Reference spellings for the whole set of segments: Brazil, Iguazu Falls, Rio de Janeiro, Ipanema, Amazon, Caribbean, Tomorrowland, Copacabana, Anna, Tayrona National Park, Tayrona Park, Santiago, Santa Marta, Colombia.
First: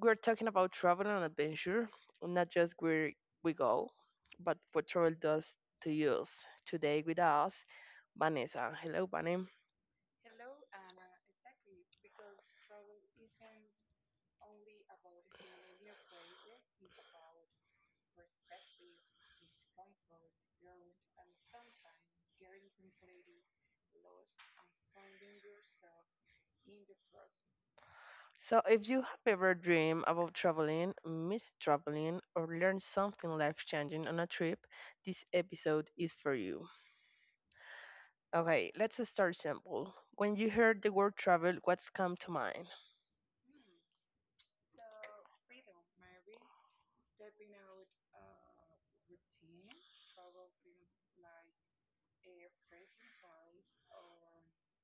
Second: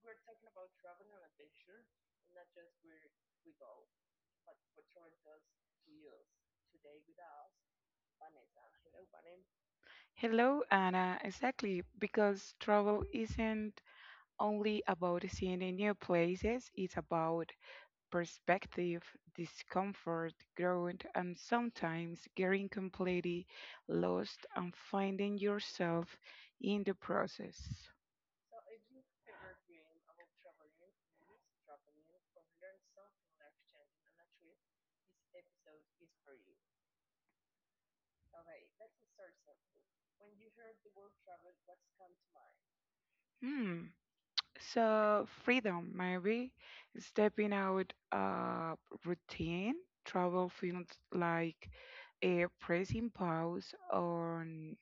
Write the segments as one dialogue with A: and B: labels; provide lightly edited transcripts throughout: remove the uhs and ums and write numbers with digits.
A: We're talking about travel and adventure, not just where we go, but what travel does to us. Today with us, Vanessa. Hello, Vanessa.
B: Hello, Anna. Exactly, because travel isn't only about seeing the new places, it's about perspective, discomfort, growth, and sometimes getting completely lost and finding yourself in the process.
A: So, if you have ever dreamed about traveling, missed traveling, or learned something life changing on a trip, this episode is for you. Okay, let's just start simple. When you hear the word travel, what's come to mind?
B: Hmm. So freedom, maybe stepping out routine. Travel feels like a pressing pause on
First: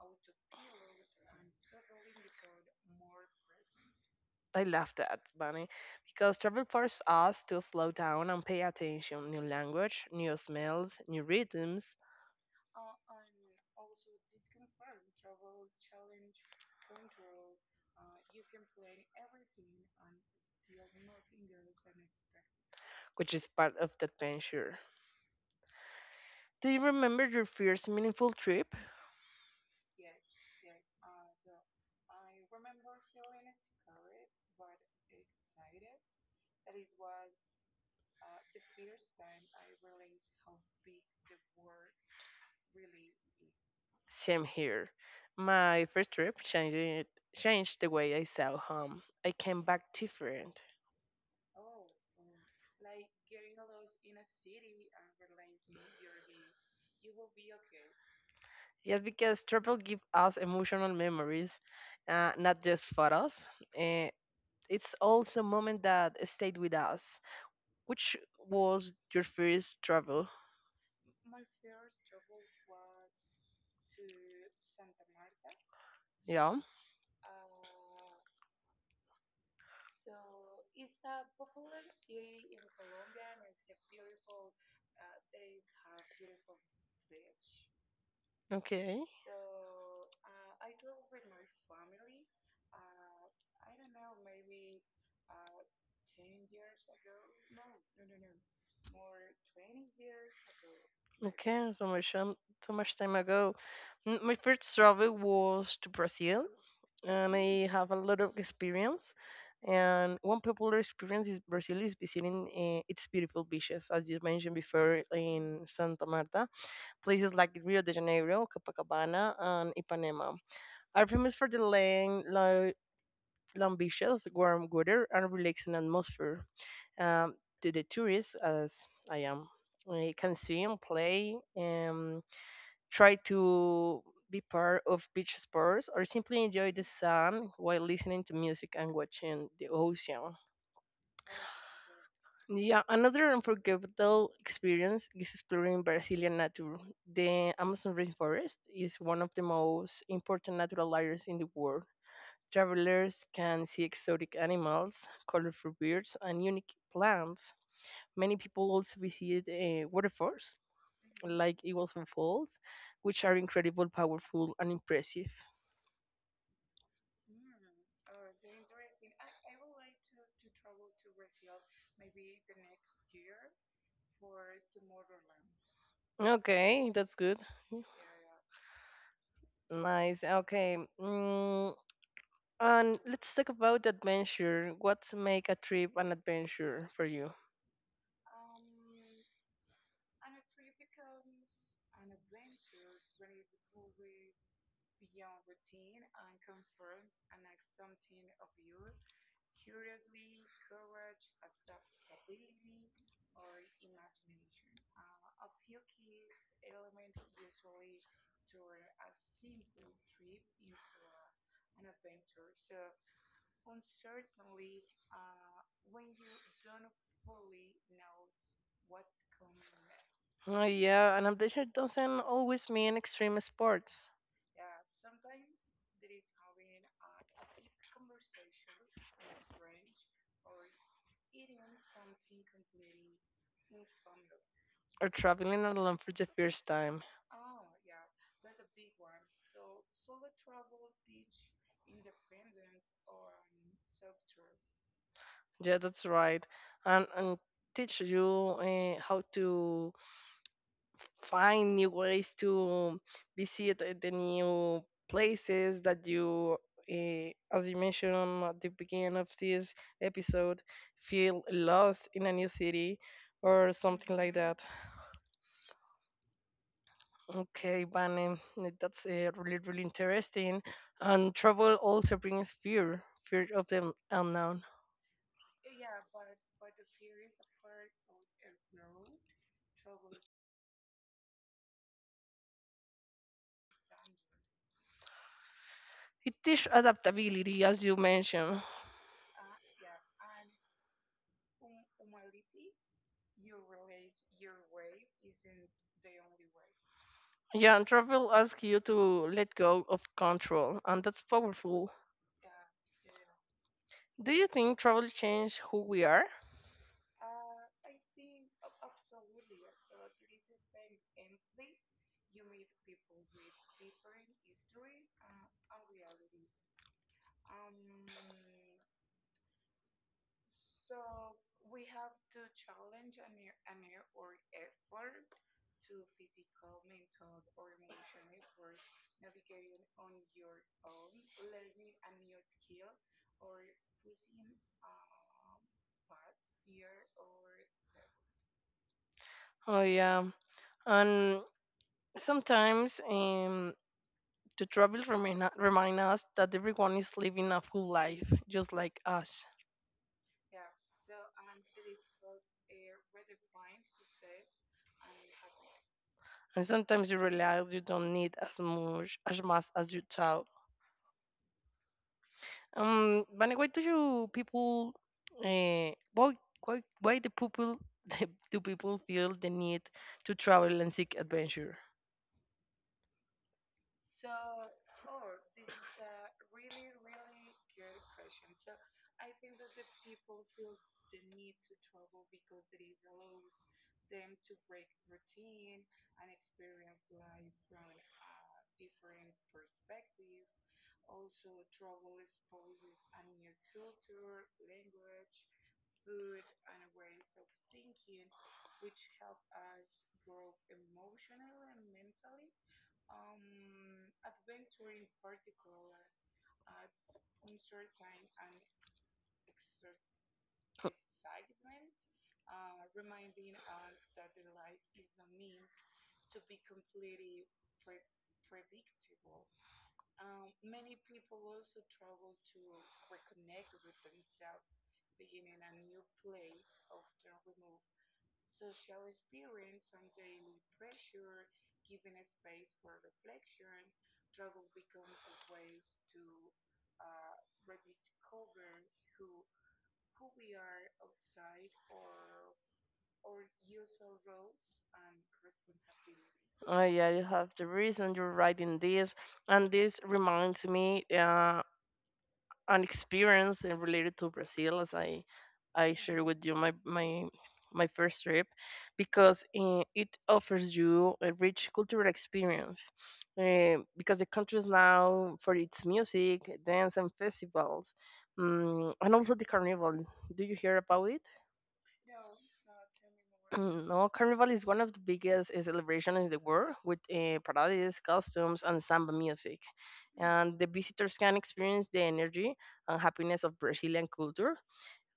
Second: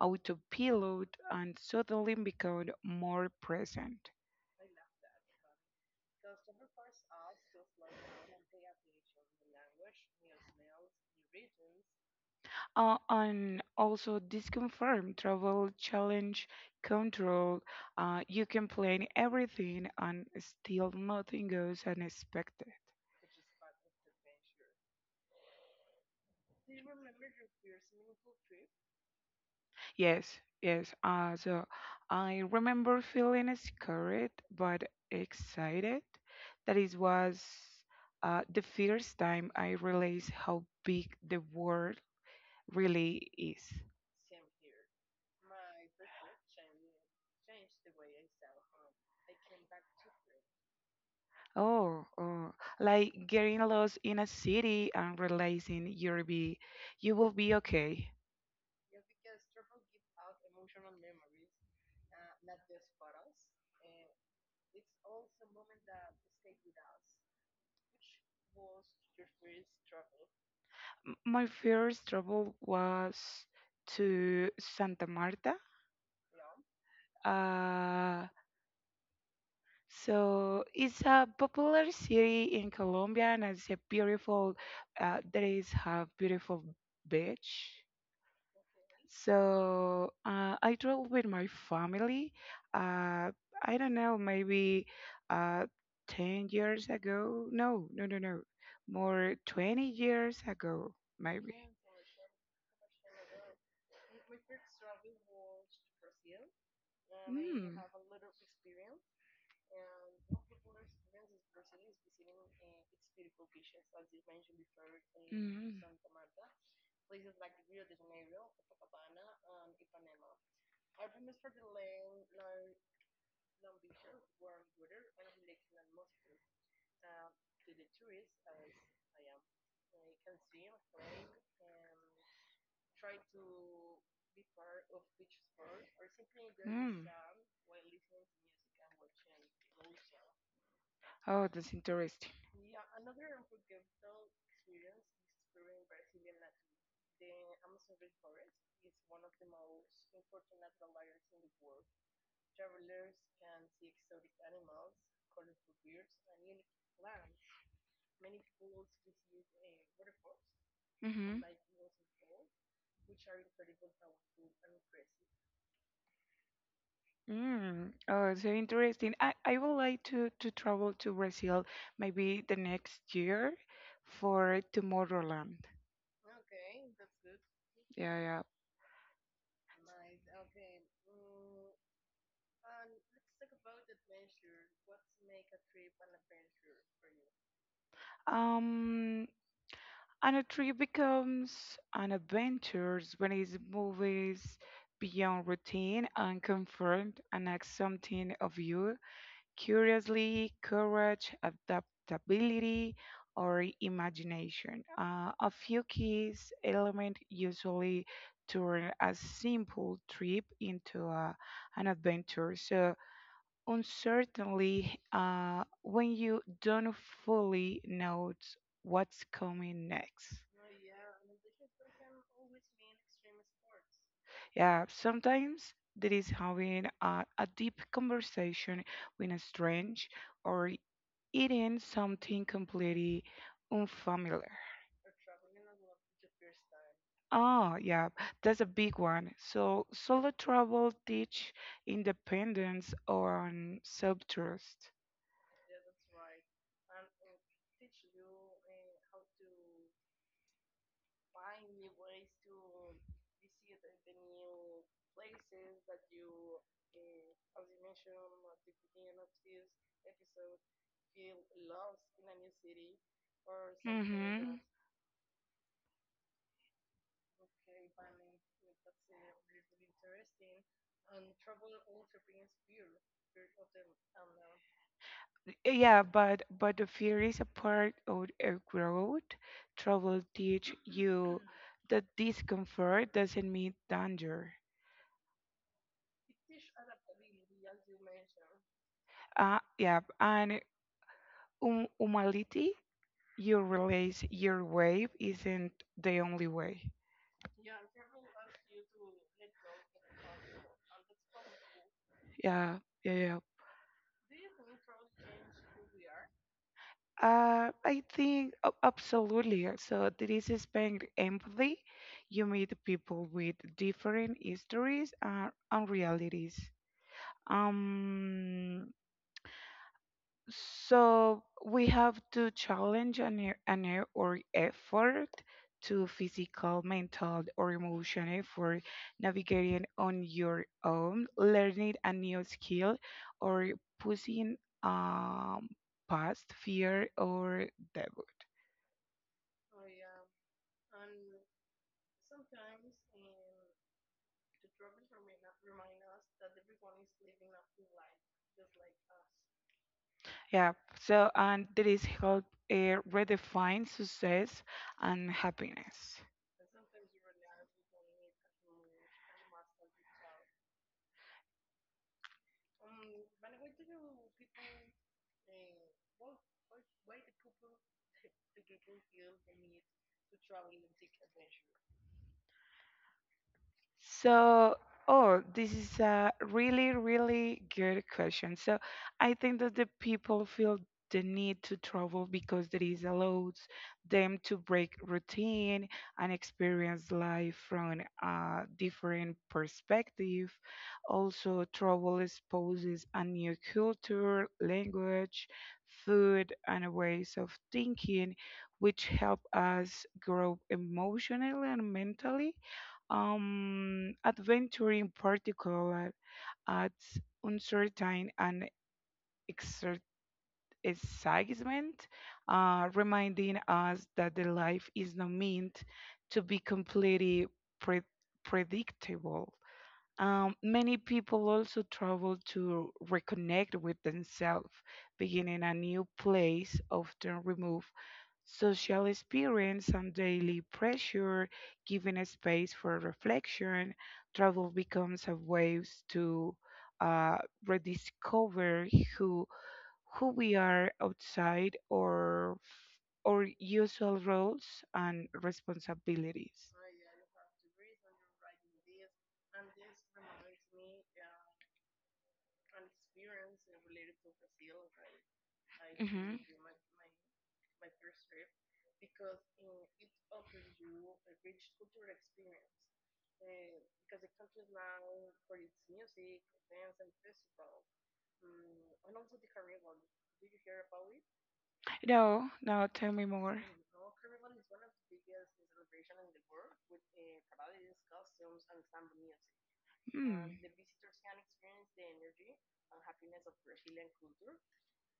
B: autopilot and suddenly become more present.
A: I love that, Bunny, because travel forces us to slow down and pay attention. New language, new smells, new rhythms,
B: And also disconfirm travel challenge control. You can plan everything and still nothing goes unexpected.
A: which is part of the adventure. Do you remember your first meaningful trip?
B: Yes, yes. So I remember feeling scared but excited. That it was the first time I realized how big the world really is.
A: Same here. My first trip changed it, changed the way I saw home. I came back different.
B: Oh, oh, like getting lost in a city and realizing you will be okay.
A: Yes, because travel gives us emotional memories, not just photos. Uh, it's also a moment that stayed with us. Which was your first travel?
B: My first travel was to Santa Marta.
A: Yeah.
B: Uh, So it's a popular city in Colombia, and it's a beautiful. There is a beautiful beach.
A: Okay.
B: So I travel with my family. Uh, I don't know, maybe uh, 10 years ago. No, no, no, no, more 20 years ago, maybe.
A: Okay. So much so much time ago. My first travel was to Brazil, and I
B: Mm.
A: have a lot of experience. And one popular experience is Brazil is visiting its beautiful beaches, as you mentioned before, in Santa Marta. Places like Rio de Janeiro, Copacabana, and Ipanema are famous for the long beaches, warm weather, and relaxing atmosphere. Um, to the tourists, as I am, I can swim, play, and try to be part of beach sports or simply enjoy the sun while listening to music and watching the ocean.
B: Oh, that's interesting.
A: Yeah, another unforgettable experience is exploring Brazilian nature. The Amazon rainforest is one of the most important natural areas in the world. Travelers can see exotic animals, colorful birds, and unique plants. Many people also visit waterfalls,
B: I hmm
A: like Iguazu Falls, which are incredible, powerful, and impressive.
B: Mm. Oh, so interesting. I would like to travel to Brazil maybe the next year for Tomorrowland.
A: Okay, that's good.
B: Yeah, yeah.
A: Nice. Okay. Mm, and let's talk about adventure. What's make a trip an adventure for you?
B: Um, And a tree becomes an adventure when it moves beyond routine and comfort and asks something of you. Curiously, courage, adaptability, or imagination. A few keys element usually turn a simple trip into an adventure. So uncertainly, when you don't fully know what's coming next.
A: Oh, yeah, an adventure doesn't always mean extreme sports
B: Yeah, sometimes there is having a deep conversation with a stranger or eating something completely unfamiliar.
A: or traveling alone for the first time.
B: Oh, yeah, that's a big one. So solo travel teach independence on self-trust.
A: Yeah, that's right. And teach you how to find new ways to visit the new places that uh, as you mentioned at the beginning of this episode, feel lost in a new city or something like
B: Mm-hmm.
A: that. Okay, Bane, that's really really interesting. And travel also brings fear, fear of the unknown.
B: Yeah, but the fear is a part of a growth. Travel teach you that discomfort doesn't mean danger.
A: It teaches adaptability, as you mentioned.
B: Yeah, and humanity, you realize your way isn't the only way.
A: Yeah, and travel asks you to let go of control, and that's powerful.
B: Yeah, yeah, yeah.
A: Do you think travel changes who we are?
B: I think absolutely. So this is being empathy. You meet people with different histories and realities. Um, So we have to challenge an e- or effort to physical, mental, or emotional for navigating on your own, learning a new skill, or pushing um, past fear or doubt.
A: Oh yeah, and sometimes the travel remind us that everyone is living a full life, just like us.
B: Yeah. So and there is help redefine success and happiness.
A: And sometimes you realize you don't need as much as you thought. But why do you people? Uh, why why the people do people feel the need to travel and seek adventure?
B: So, oh, this is a really, really good question. So, I think that the people feel the need to travel because there is allows them to break routine and experience life from a different perspective. Also, travel exposes a new culture, language, food, and ways of thinking, which help us grow emotionally and mentally. Adventure in particular adds uncertain and exer- excitement, reminding us that the life is not meant to be completely pre- predictable. Many people also travel to reconnect with themselves, beginning a new place, often remove social experience and daily pressure, giving a space for reflection. Travel becomes a way to uh, rediscover who who we are outside or our usual roles and responsibilities.
A: Oh yeah, you have the reason you're writing this, and this reminds me an experience related to Brazil, as I shared
B: Hmm.
A: with you my first trip, because it offers you a rich cultural experience, because the country is now for its music, dance, and festivals, mm, and also the carnival. Do you hear about it?
B: No, no, tell me more.
A: Mm, no, Carnival is one of the biggest celebrations in the world with parades, costumes, and samba music.
B: Mm.
A: And the visitors can experience the energy and happiness of Brazilian culture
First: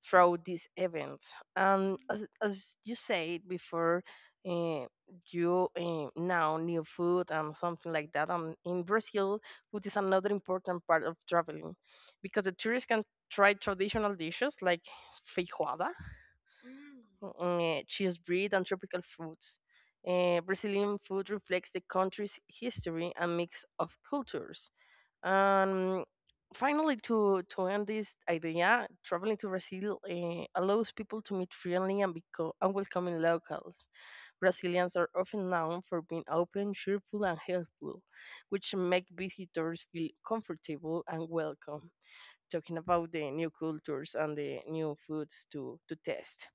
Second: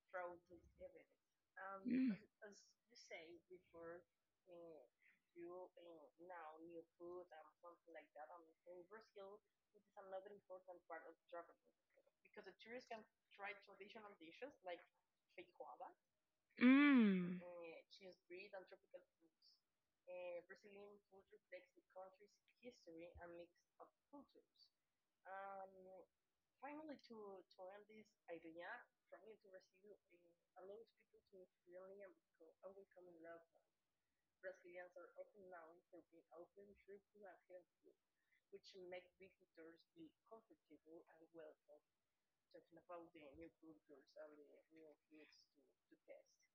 A: through these events. And
B: Mm.
A: as you said before, uh, you now new food and something like that. And in Brazil, food is another important part of traveling because the tourists can try traditional dishes like feijoada,
B: Mm.
A: cheese bread and tropical fruits. Brazilian food reflects the country's history and mix of cultures. Um, finally, to end this idea, traveling to Brazil allows people to meet friendly and welcoming locals. Brazilians are often known for being open, cheerful, and helpful, which make visitors feel comfortable and welcome. Talking about the new cultures and the new foods to test.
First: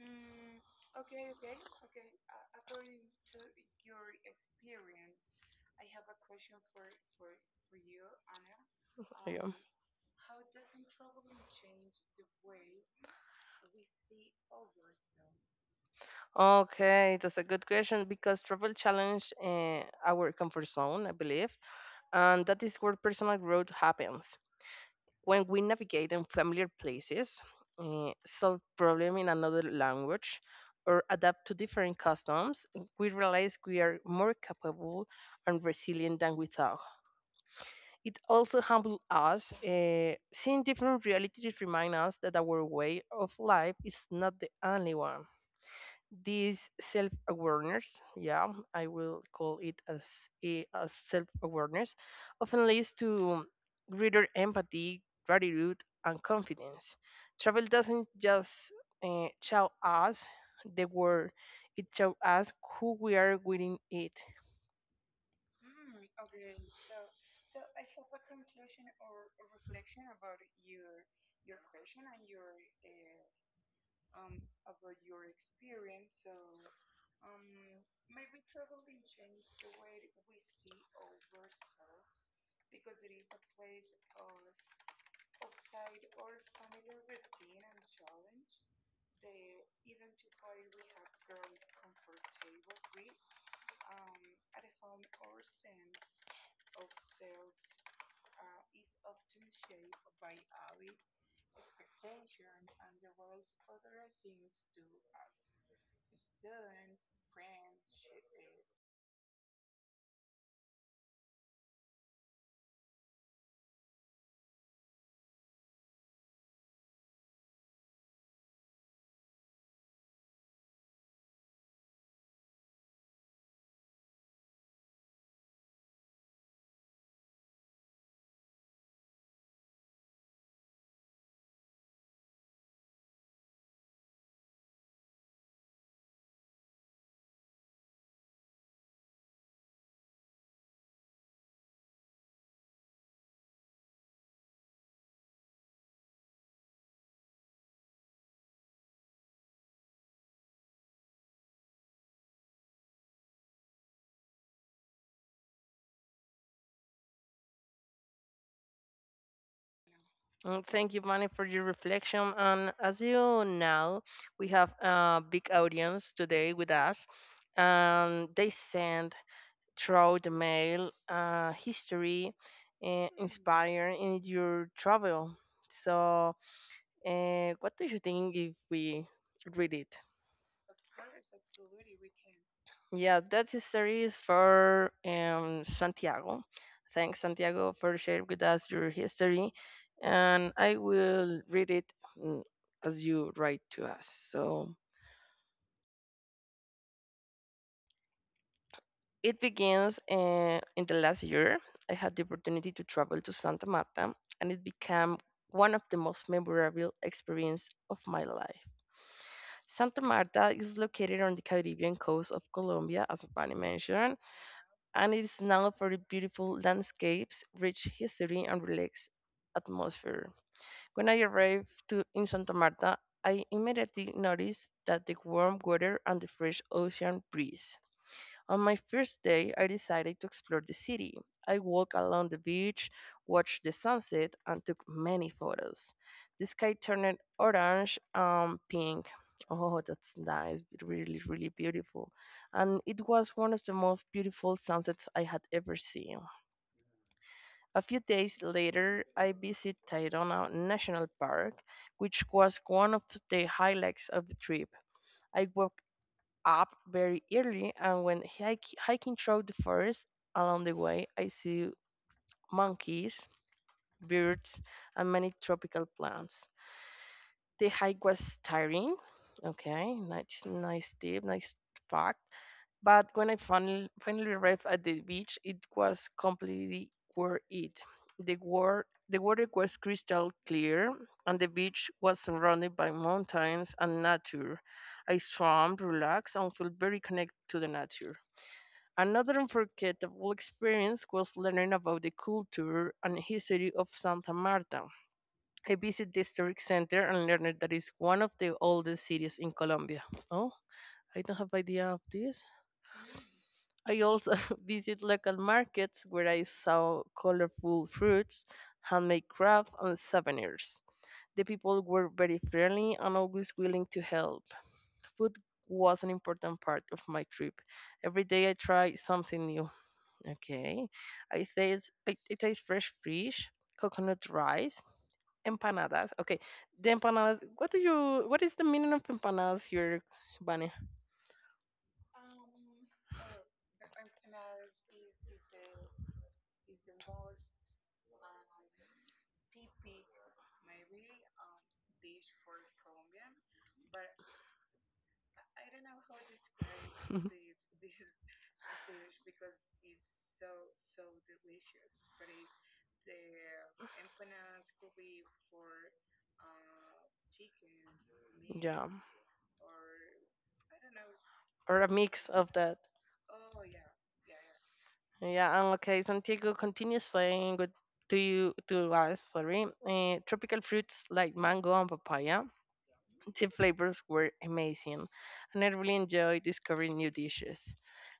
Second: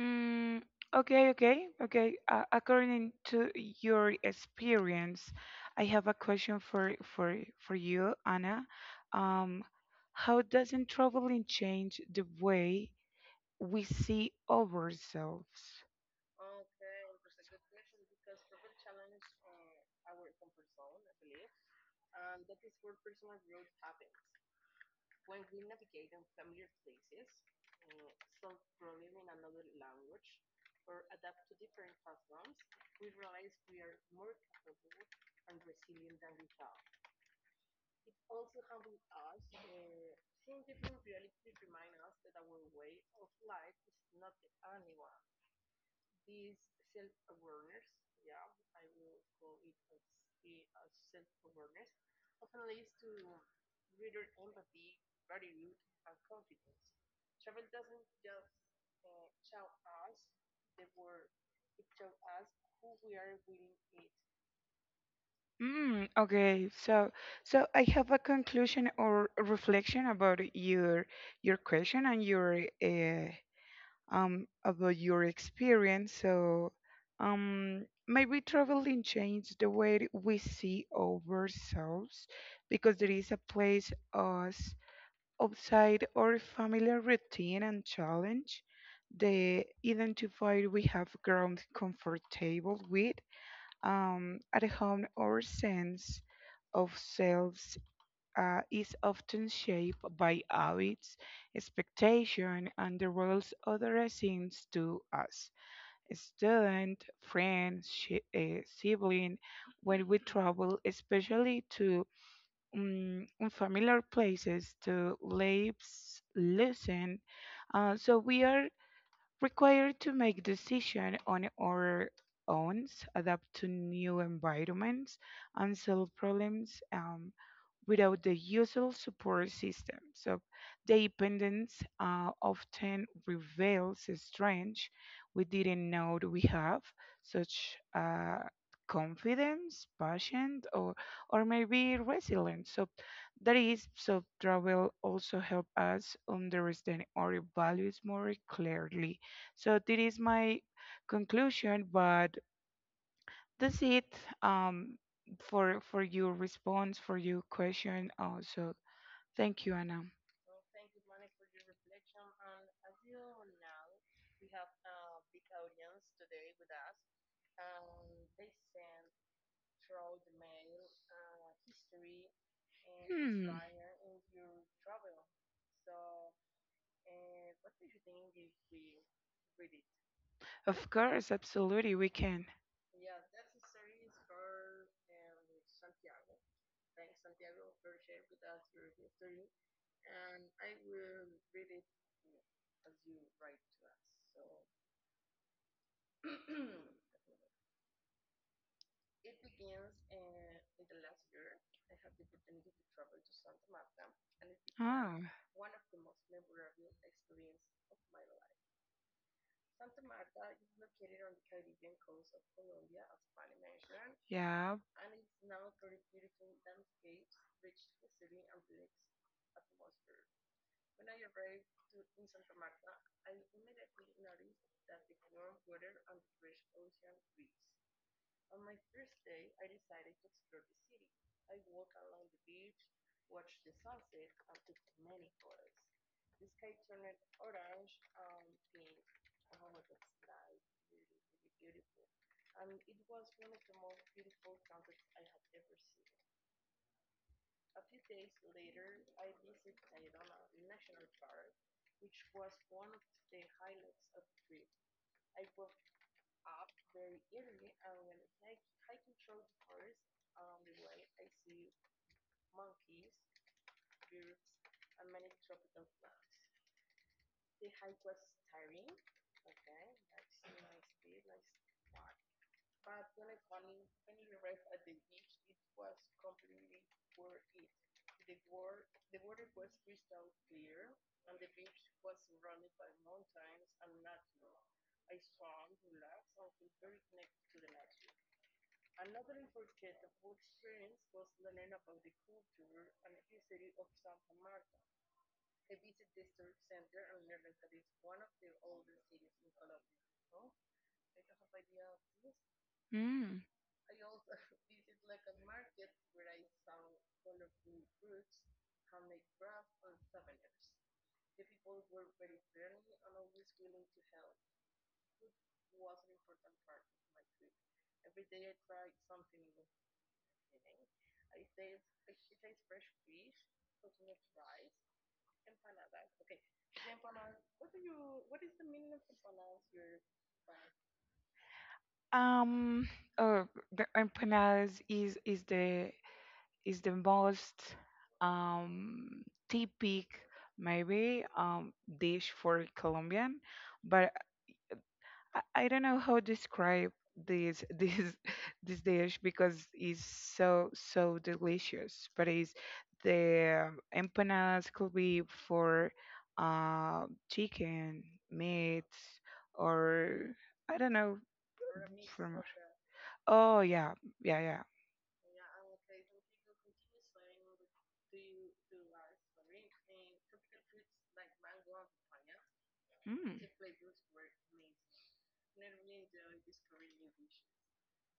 B: Mm. Okay, okay, okay. According to your experience, I have a question for you, Anna.
A: Yeah.
B: Um, how doesn't traveling change the way we see ourselves?
A: Okay, that's a good question because travel challenge our comfort zone, I believe, and that is where personal growth happens. When we navigate in familiar places, solve problem in another language, or adapt to different customs, we realize we are more capable and resilient than we thought. It also humbles us. Seeing different realities remind us that our way of life is not the only one. This self awareness, yeah, I will call it as a self awareness, often leads to greater empathy, gratitude, and confidence. Travel doesn't just show us the world, it shows us who we are within it.
B: Mm, okay, so I have a conclusion or a reflection about your question and your about your experience. So maybe traveling changed the way we see ourselves because there is a place us outside our familiar routine and challenge the identifier we have grown comfortable with. At home, our sense of selves is often shaped by habits, expectation, and the roles others seems to us. A student, friend, sibling, when we travel, especially to unfamiliar places, to lives, listen, so we are required to make decisions on our own, adapt to new environments, and solve problems. Without the usual support system. So dependence often reveals strengths we didn't know we have, such confidence, passion, or maybe resilience. So that is, so travel also help us understand our values more clearly. So this is my conclusion, but that's it um, for your response for your question. Also, thank you, Anna.
A: And thank you, Manny, for your reflection. And as you know, we have a big audience today with us, and they send throughout the mail history
B: Hmm.
A: inspired in your travel. So, what do you think if we read it?
B: Of course, absolutely, we can.
A: Yeah, that history is for Santiago. Thanks, Santiago, for sharing with us your history. And I will read it mm, as you write to us. So, it begins in the last year. I had the opportunity to travel to Santa Marta, and it
B: Oh,
A: became one of the most memorable experiences of my life. Santa Marta is located on the Caribbean coast of Colombia, as Vani mentioned,
B: yeah.
A: and it is known for its beautiful landscapes, rich history, and relaxed atmosphere. When I arrived in Santa Marta, I immediately noticed that the warm weather and the fresh ocean breeze. On my first day, I decided to explore the city. I walked along the beach, watched the sunset, and took many photos. The sky turned orange and pink. Oh, that's nice, really, really beautiful. And it was one of the most beautiful sunsets I had ever seen. A few days later, I visited Tayrona National Park, which was one of the highlights of the trip. I walked up very early, and when hiking through the forest along the way, I see monkeys, birds, and many tropical plants. The hike was tiring. Okay, nice, nice tip, nice fact. But when I finally arrived at the beach, it was completely worth it. The water was crystal clear, and the beach was surrounded by mountains and nature. I swam, relaxed, and felt very connected to the nature. Another unforgettable experience was learning about the culture and history of Santa Marta. I visited the historic center and learned that it's one of the oldest cities in Colombia. Oh, I don't have idea of this.
B: Mm.
A: I also visited local markets where I saw colorful fruits, handmade crafts, and souvenirs. The people were very friendly and always willing to help. Food was an important part of my trip. Every day I tried something new. Okay. I taste fresh fish, coconut rice, empanadas. Okay. The empanadas, what do you, what is the meaning of empanadas here, Bunny?
B: Um. Oh, the empanadas is the most typical maybe dish for Colombian, but I don't know how to describe this this dish because it's so delicious. But it's the empanadas could be for chicken, meat,
A: Yeah,
B: or I don't know
A: or a mix
B: from.
A: of that.
B: Oh yeah, yeah, yeah.
A: Yeah, and okay, Santiago continues saying good to you to us, sorry, tropical fruits like mango and papaya.
B: Mm.
A: The flavors were amazing, and I really enjoyed discovering new dishes.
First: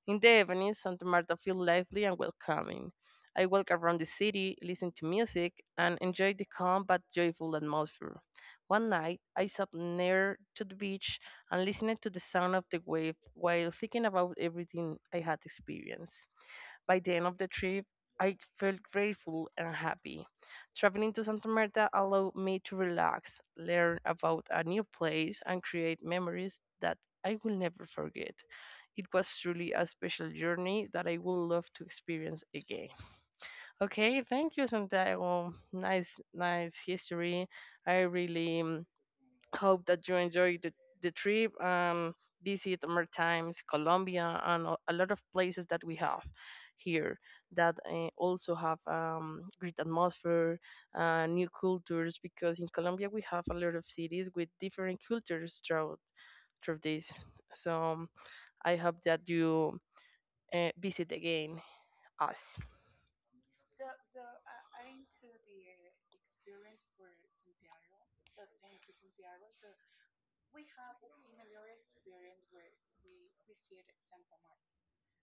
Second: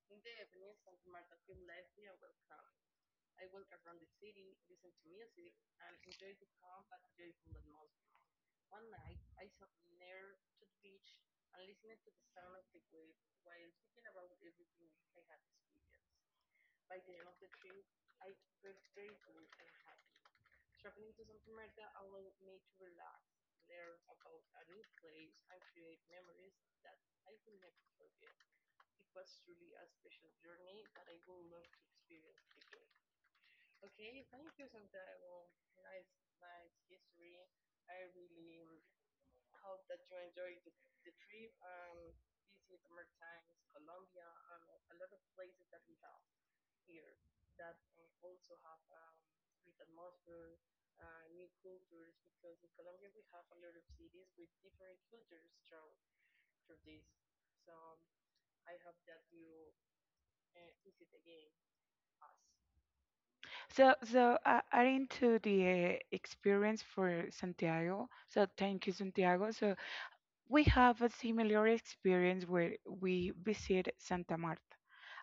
A: In the evening, Santa Marta felt lively and welcoming. I walked around the city, listened to music, and enjoyed the calm but joyful atmosphere. One night, I sat near to the beach and listened to the sound of the waves while thinking about everything I had experienced. By the end of the trip, I felt grateful and happy. Traveling to Santa Marta allowed me to relax, learn about a new place, and create memories that I will never forget. It was truly a special journey that I would love to experience again. Okay, thank you, Santiago. Nice, nice history. I really hope that you enjoyed the trip. Visit more times Colombia and a lot of places that we have here that also have great atmosphere, new cultures. Because in Colombia we have a lot of cities with different cultures throughout through this. So I hope that you visit again us.
B: So, adding to the experience for Santiago, so thank you, Santiago. So we have a similar experience where we visit Santa Marta.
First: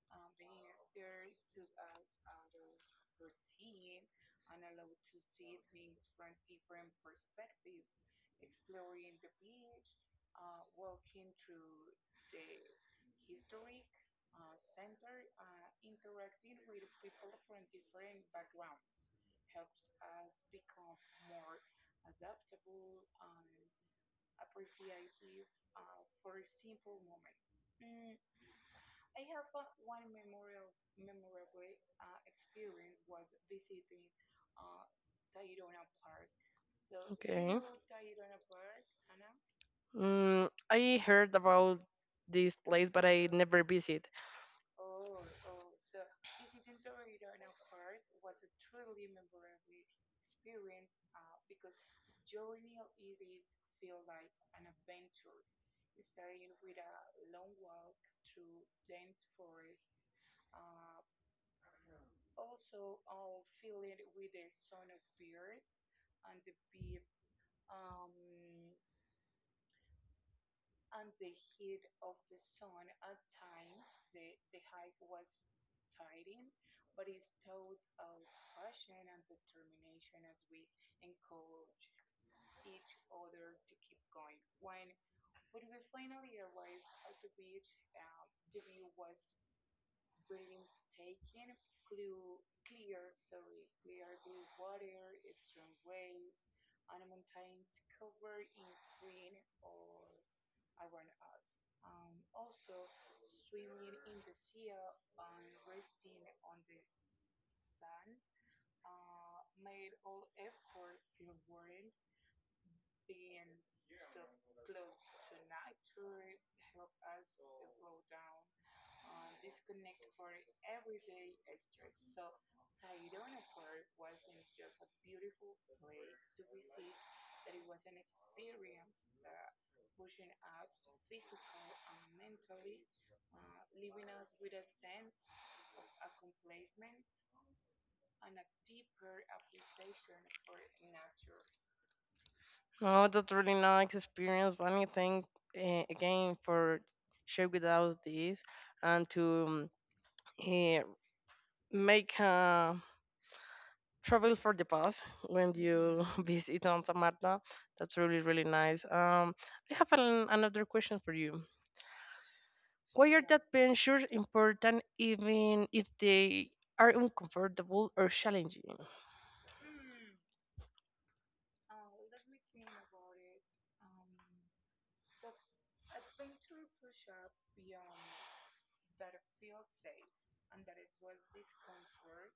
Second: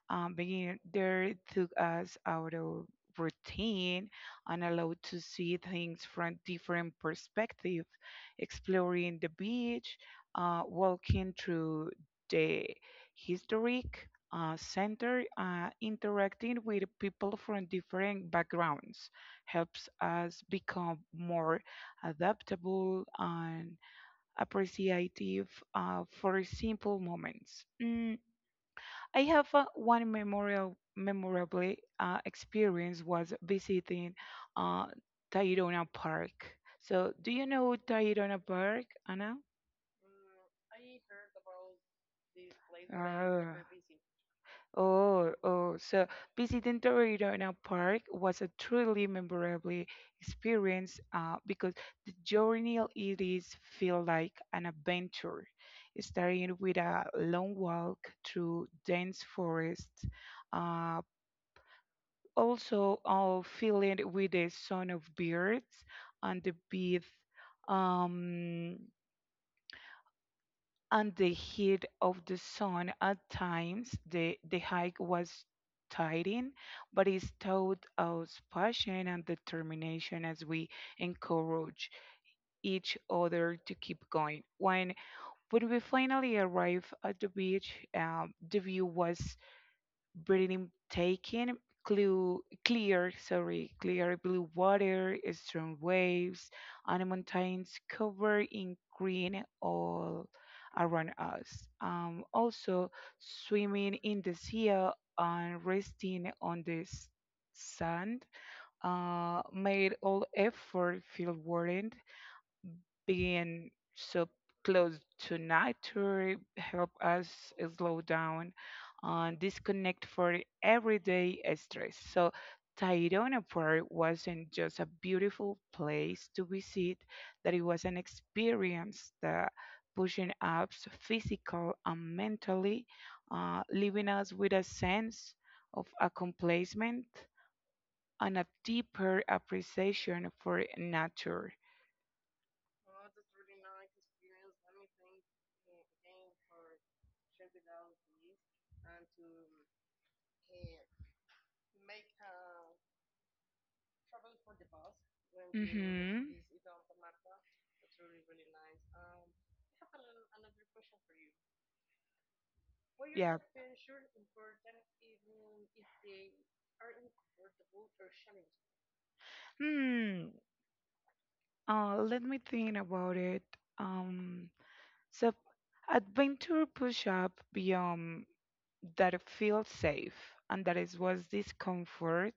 B: Being there took us out of routine and allowed to see things from different perspectives, exploring the beach, walking through the historic center, interacting with people from different backgrounds helps us become more adaptable and appreciative for simple moments. Mm, I have one memorial memorable experience was visiting uh, Tayrona Park. So, do you
A: Okay.
B: know Tayrona Park, Anna?
A: Mm, I heard about this place, but I
B: Uh,
A: never visit.
B: Oh, oh, so visiting Torreiro in a park was a truly memorable experience because the journey it is feel like an adventure, starting with a long walk through dense forest, uh, also filling with the sound of birds and the beat. Um, and the heat of the sun at times the hike was tiring, but it taught us passion and determination as we encourage each other to keep going when we finally arrived at the beach. The view was breathing taking, clue, clear sorry clear blue water, strong waves, and mountains covered in green all around us. Also swimming in the sea and resting on the sand made all effort feel worried. Being so close to nature help us slow down and disconnect for everyday stress. So Tayrona Park wasn't just a beautiful place to visit, that it was an experience that pushing us physical and mentally, leaving us with a sense of accomplishment and a deeper appreciation for nature.
A: Oh, that's really nice experience. One thank again for share with us this and to um, uh, make a travel for the past when you
B: Mm-hmm.
A: visit on Marta. That's really really nice. I have an, another question for you. Why are
B: Yeah.
A: the adventures important even if they are uncomfortable or challenging?
B: Hmm. Let me think about it. Um, So adventure push up beyond that feels safe and that is was discomfort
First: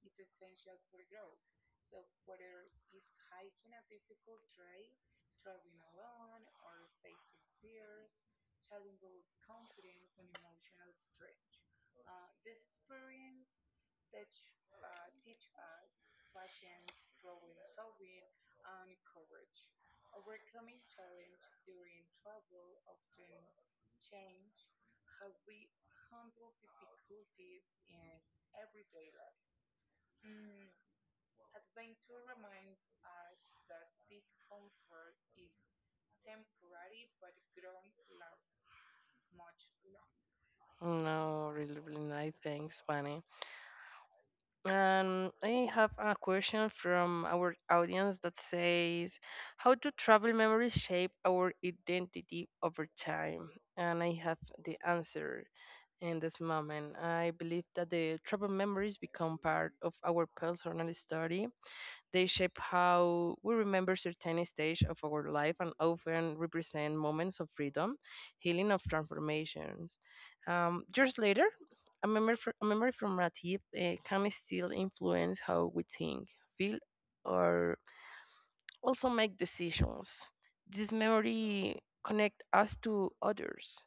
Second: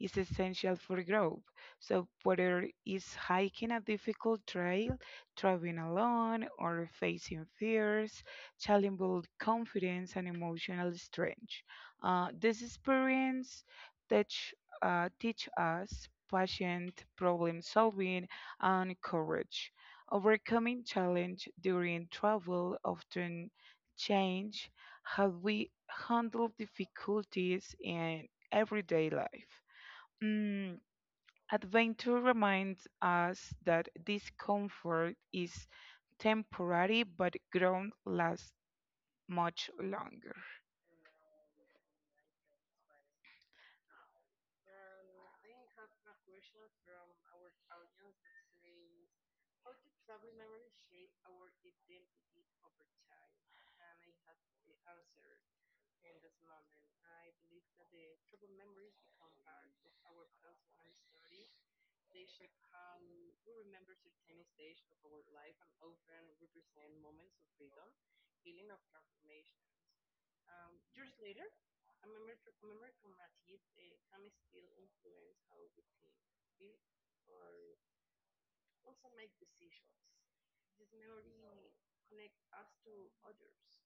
B: is essential for growth. So whether it's hiking a difficult trail, traveling alone, or facing fears, challenge build confidence and emotional strength. This experience teach, teach us patient problem solving and courage. Overcoming challenge during travel often change how we handle difficulties in everyday life. Mm, adventure reminds us that discomfort is temporary, but growth lasts much longer.
A: No, really really nice. Thanks, Bunny. I have a question from our audience that says, how do travel memories shape our identity over time? And I have the answer in this moment. I believe that the travel memories become part of our personal story. They shape how we remember certain stage of our life and often represent moments of freedom, healing of transformations. Years later, a memory, a memory from a tip can still influence how we think, feel, or also make decisions. This memory connect us to others.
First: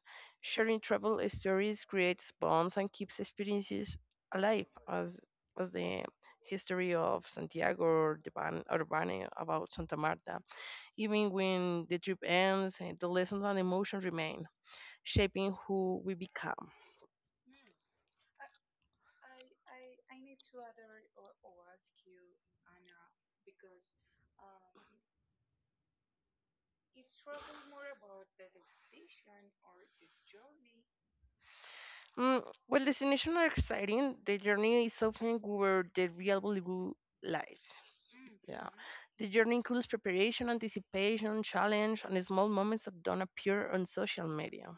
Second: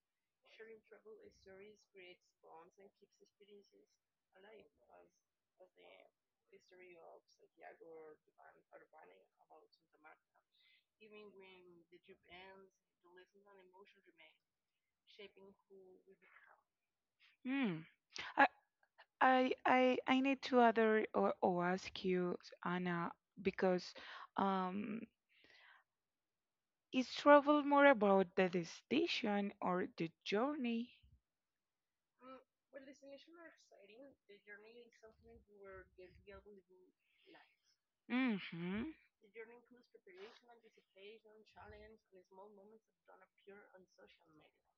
A: Sharing travel stories creates bonds and keeps experiences alive, as the history of Santiago or the Urbane about Santa Marta. Even when the trip ends, the lessons and emotions remain, shaping who we become.
B: Mm, I, I need to other or ask you, Anna, because um, is travel more about the destination or the journey?
A: Mm, well, destinations are exciting. The journey is often where the real value lies. Yeah.
B: Mm-hmm.
A: The journey includes preparation, anticipation, challenge, and small moments that don't appear on social media.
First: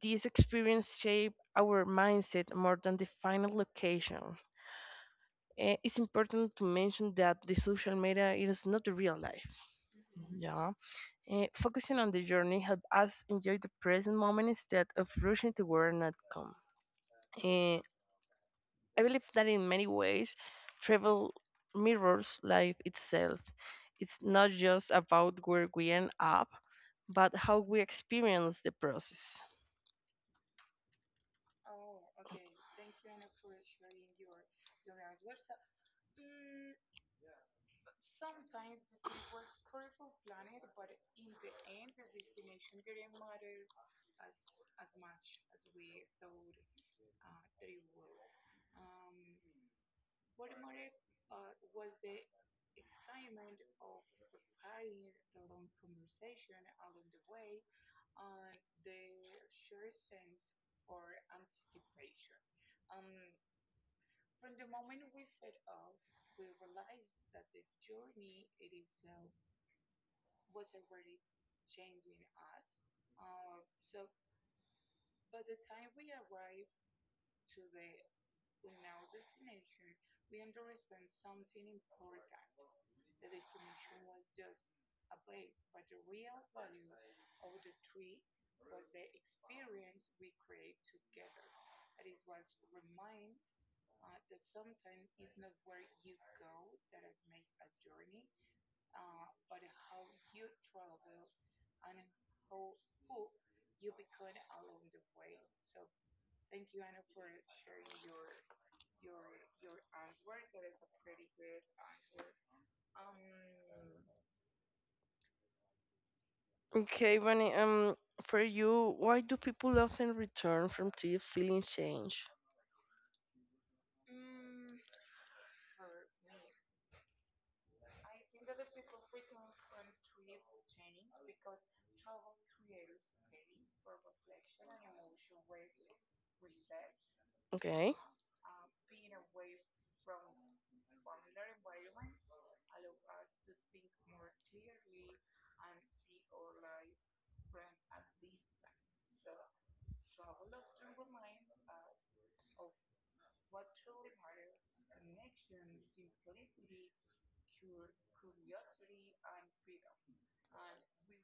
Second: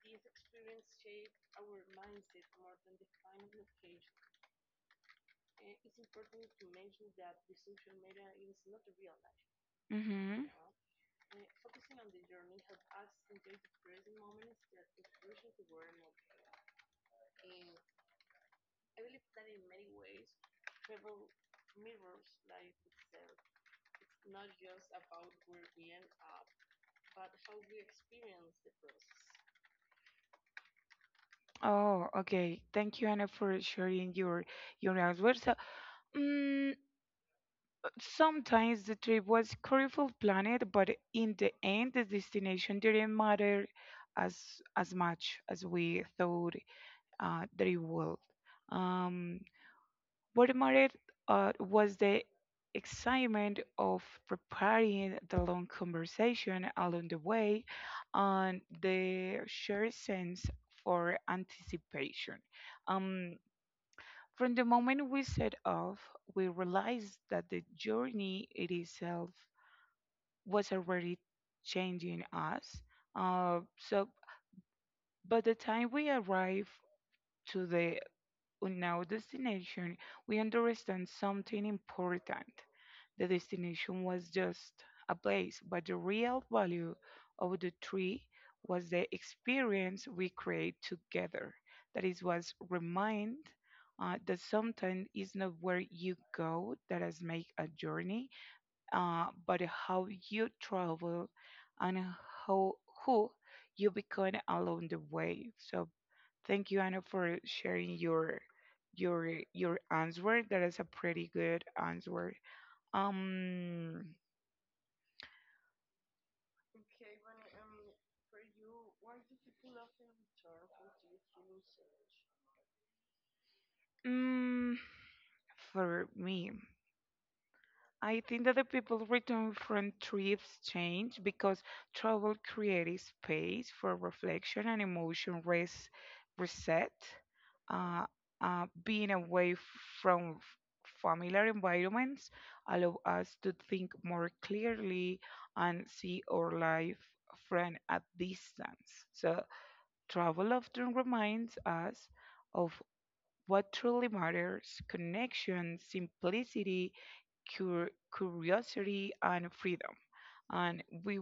A: These experiences shape our mindset more than the final location. It's important to mention that the social media is not the real life.
B: Mm-hmm.
A: Yeah. Focusing on the journey helps us enjoy the present moment instead of rushing to where an outcome. Eh, I believe that in many ways, travel mirrors life itself. It's not just about where we end up, but how we experience the process.
B: Oh, okay. Thank you, Anna, for sharing your answer. So, mm, sometimes the trip was careful planned, but in the end, the destination didn't matter as as much as we thought that it would. Um, What mattered was the excitement of preparing the long conversation along the way and the shared sense for anticipation. Um, from the moment we set off, we realized that the journey it itself was already changing us. So by the time we arrived to the on our destination, we understand something important. The destination was just a place, but the real value of the tree was the experience we create together. That is was remind that sometimes it's not where you go that has make a journey, but how you travel and how who you become along the way. So thank you, Anna, for sharing your answer. That is a pretty good answer. Um,
A: Okay, Bunny, for you, why do people often return from trip feeling change?
B: mm, for me, I think that the people return from trips change because travel creates space for reflection and emotion reset.
A: Okay,
B: Uh, Being away from familiar environments allow us to think more clearly and see our life from a distance. So travel often reminds us of what truly matters: connection, simplicity, curiosity, and freedom. And we,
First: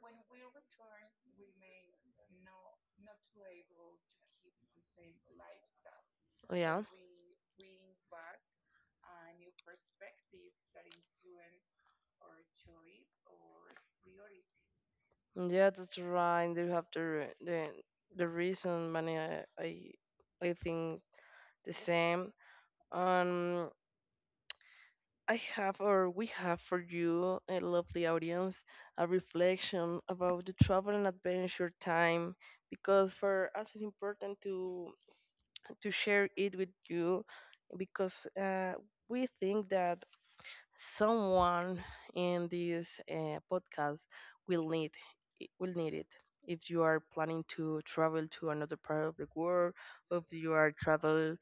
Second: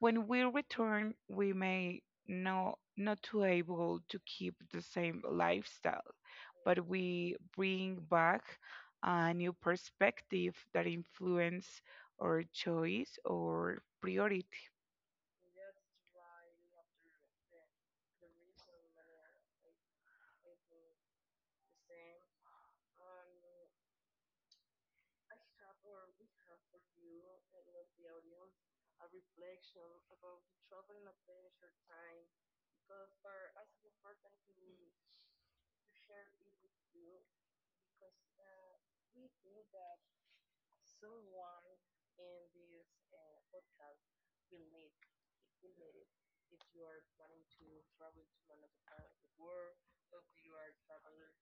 B: when we return, we may no, not to able to keep the same lifestyle,
A: yeah.
B: but we bring back a new perspective that influence our choice or priority.
A: Yeah, that's right. You have the the reason, Bunny. I think the same. Um, I have, or we have for you, I love the audience, a reflection about the travel and adventure time, because for us it's important to share it with you, because we think that someone in this podcast will need will need it if you are planning to travel to another part of the world or if you are travel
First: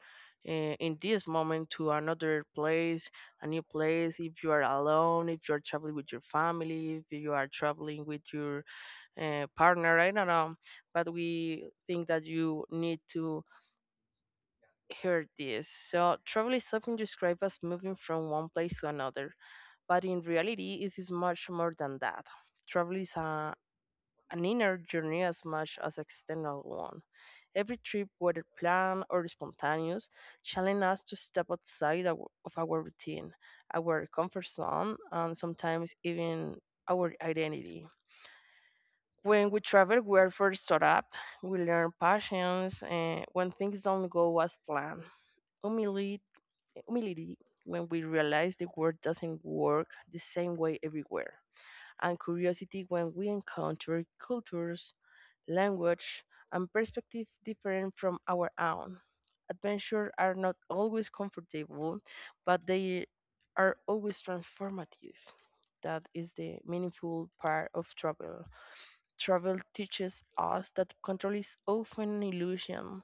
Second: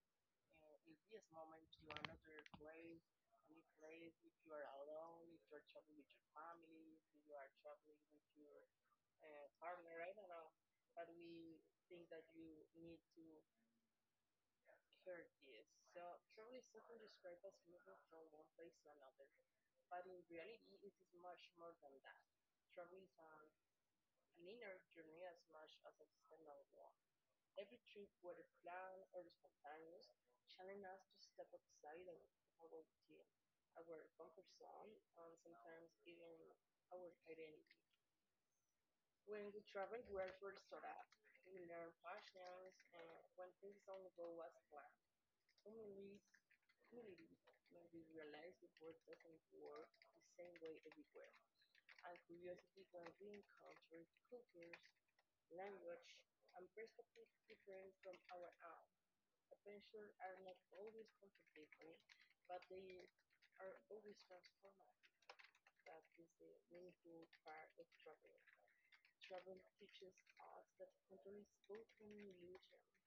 A: in this moment to another place a new place if you are alone if you are traveling with your family if you are traveling with your partner, I don't know, but we think that you need to hear this. So travel is often described as moving from one place to another, but in reality, it is much more than that. Travel is an inner journey as much as external one. Every trip, whether planned or spontaneous, challenges us to step of our routine, our comfort zone, and sometimes even our identity. When we travel, we are first taught up. We learn patience and when things don't go as planned. Humility, humility when we realize the world doesn't work the same way everywhere and curiosity when we encounter cultures, language, and perspectives different from our own. Adventures are not always comfortable, but they are always transformative. That is the meaningful part of travel. Travel teaches us that control is often an illusion.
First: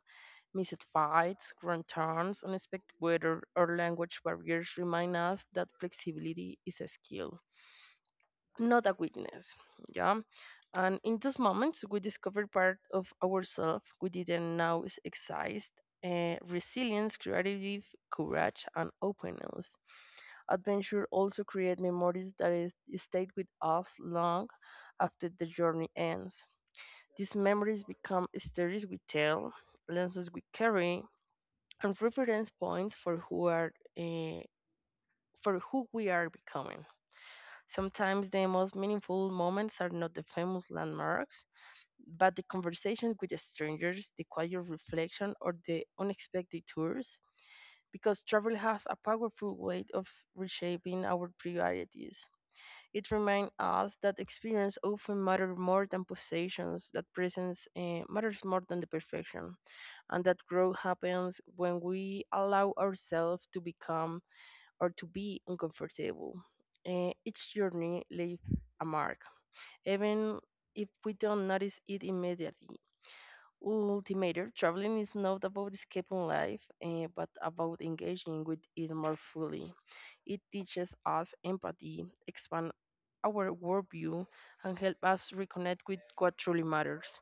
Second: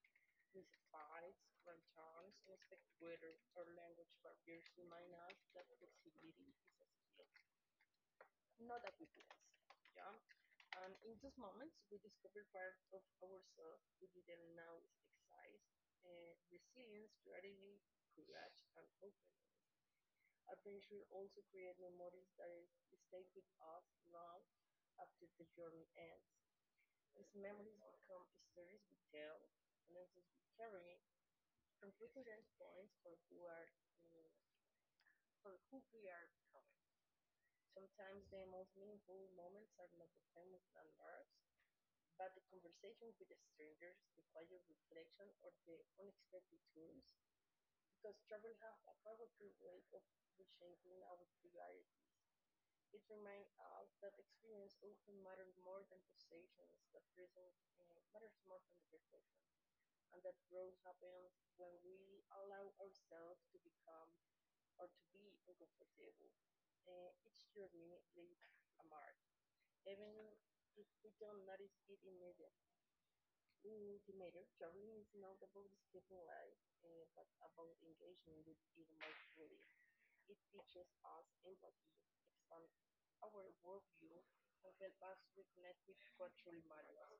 A: Missed fights, wrong turns, unexpected weather, or language barriers remind us that flexibility is a skill, not a weakness. Yeah. And in those moments, we discover part of ourselves we didn't know is exist, resilience, creativity, courage, and openness. Adventure also create memories that is, stayed with us long after the journey ends. These memories become stories we tell, lenses we carry, and reference points for who are, eh, for who we are becoming. Sometimes the most meaningful moments are not the famous landmarks but the conversation with strangers, the quiet reflection, or the unexpected tours, because travel has a powerful way of reshaping our priorities. It reminds us that experience often matters more than possessions, that presence matters more than the perfection, and that growth happens when we allow ourselves to become or to be uncomfortable. Each journey leaves a mark, even if we don't notice it immediately. Ultimator, traveling is not about escaping life, but about engaging with it more fully. It teaches us empathy, expand our worldview, and help us reconnect with what truly matters.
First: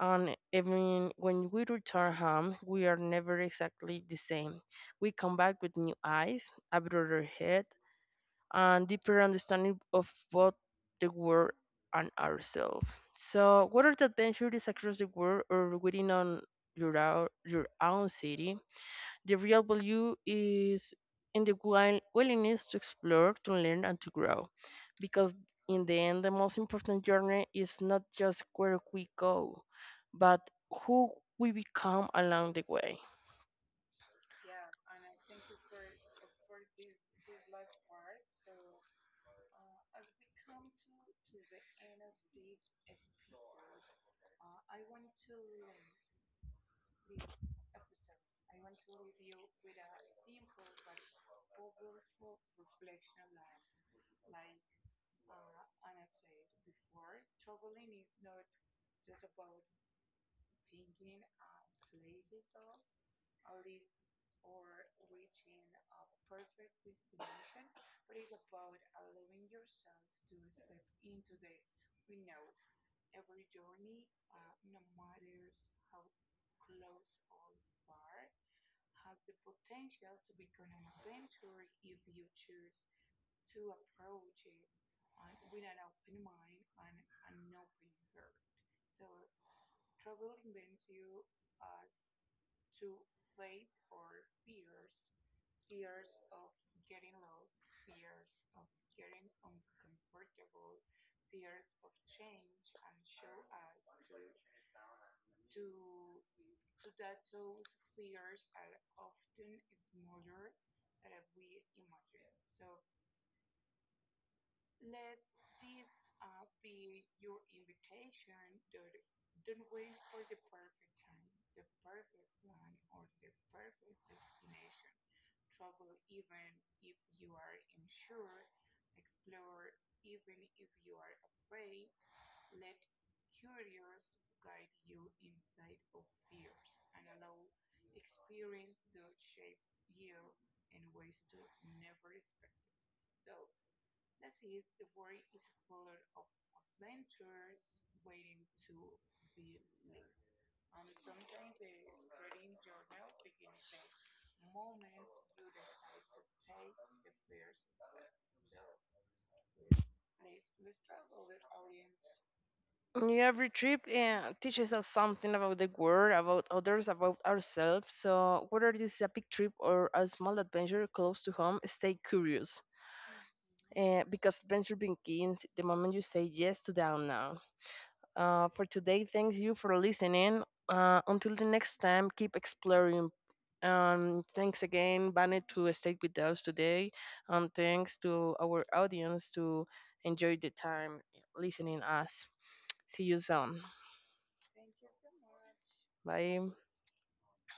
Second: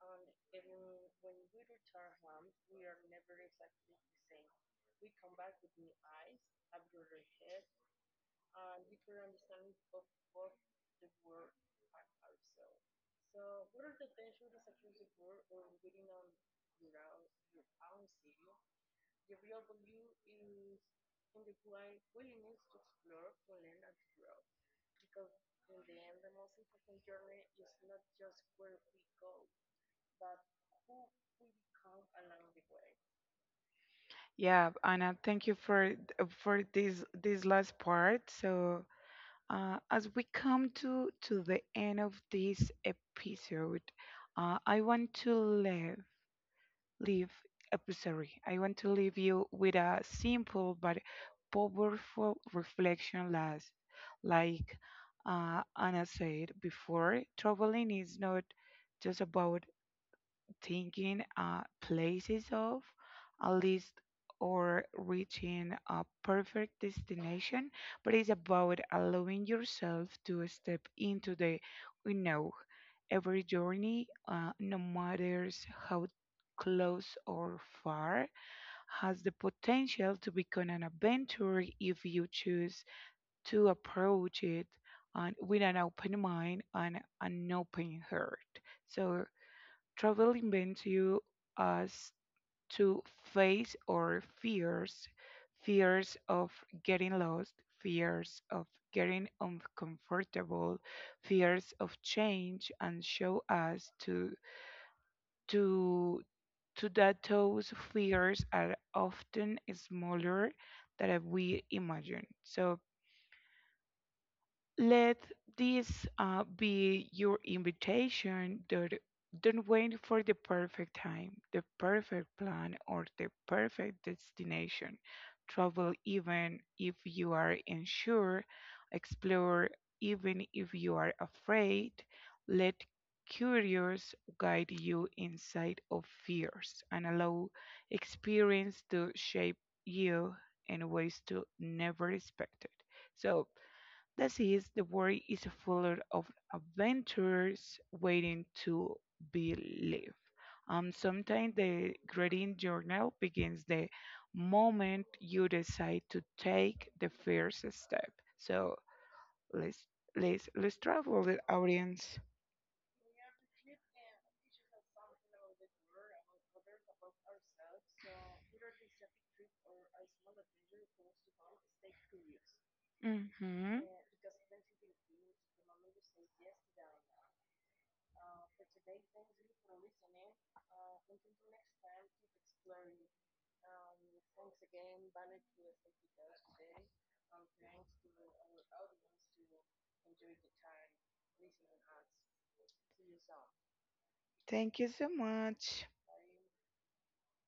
A: And even when we return home, we are never exactly the same. We come back with new eyes, a broader head, and deeper understanding of both the world and ourselves. So, whether the adventure is across the world or within on your your own city, the real value is in the willingness to explore, to learn, and to grow. Because in the end, the most important journey is not just where we go, but who we become along the way.
B: Yeah, Anna, thank you for this last part. As we come to the end of this episode, I want to leave episode. I want to leave you with a simple but powerful reflection last. Like Anna said before, traveling is not just about thinking places of a list or reaching a perfect destination, but it's about allowing yourself to step into the unknown. Every journey, no matter how close or far, has the potential to become an adventure if you choose to approach it and with an open mind and an open heart. So travel invents you us to face our fears, fears of getting lost, fears of getting uncomfortable, fears of change, and show us to to that those fears are often smaller than we imagine. So let this be your invitation. Don't wait for the perfect time, the perfect plan, or the perfect destination. Travel even if you are unsure, explore even if you are afraid. Let curious guide you inside of fears and allow experience to shape you in ways to never expected. So that is, the world is full of adventures waiting to be lived. Sometimes the grading journal begins the moment you decide to take the first step. So let's let's travel the audience.
A: Yeah, every trip teaches us something about the world, about others, about ourselves. So, whether this is a big trip or a small adventure close to home, stay curious.
B: Hmm.
A: Because adventure begins the moment you say yes to the unknown. For today, thanks you for listening. Until the next time, keep exploring. Thanks again, Bane, to stay with us today. And thanks to our audience to enjoy the time listening us. See you soon.
B: Thank you so much.
A: Bye.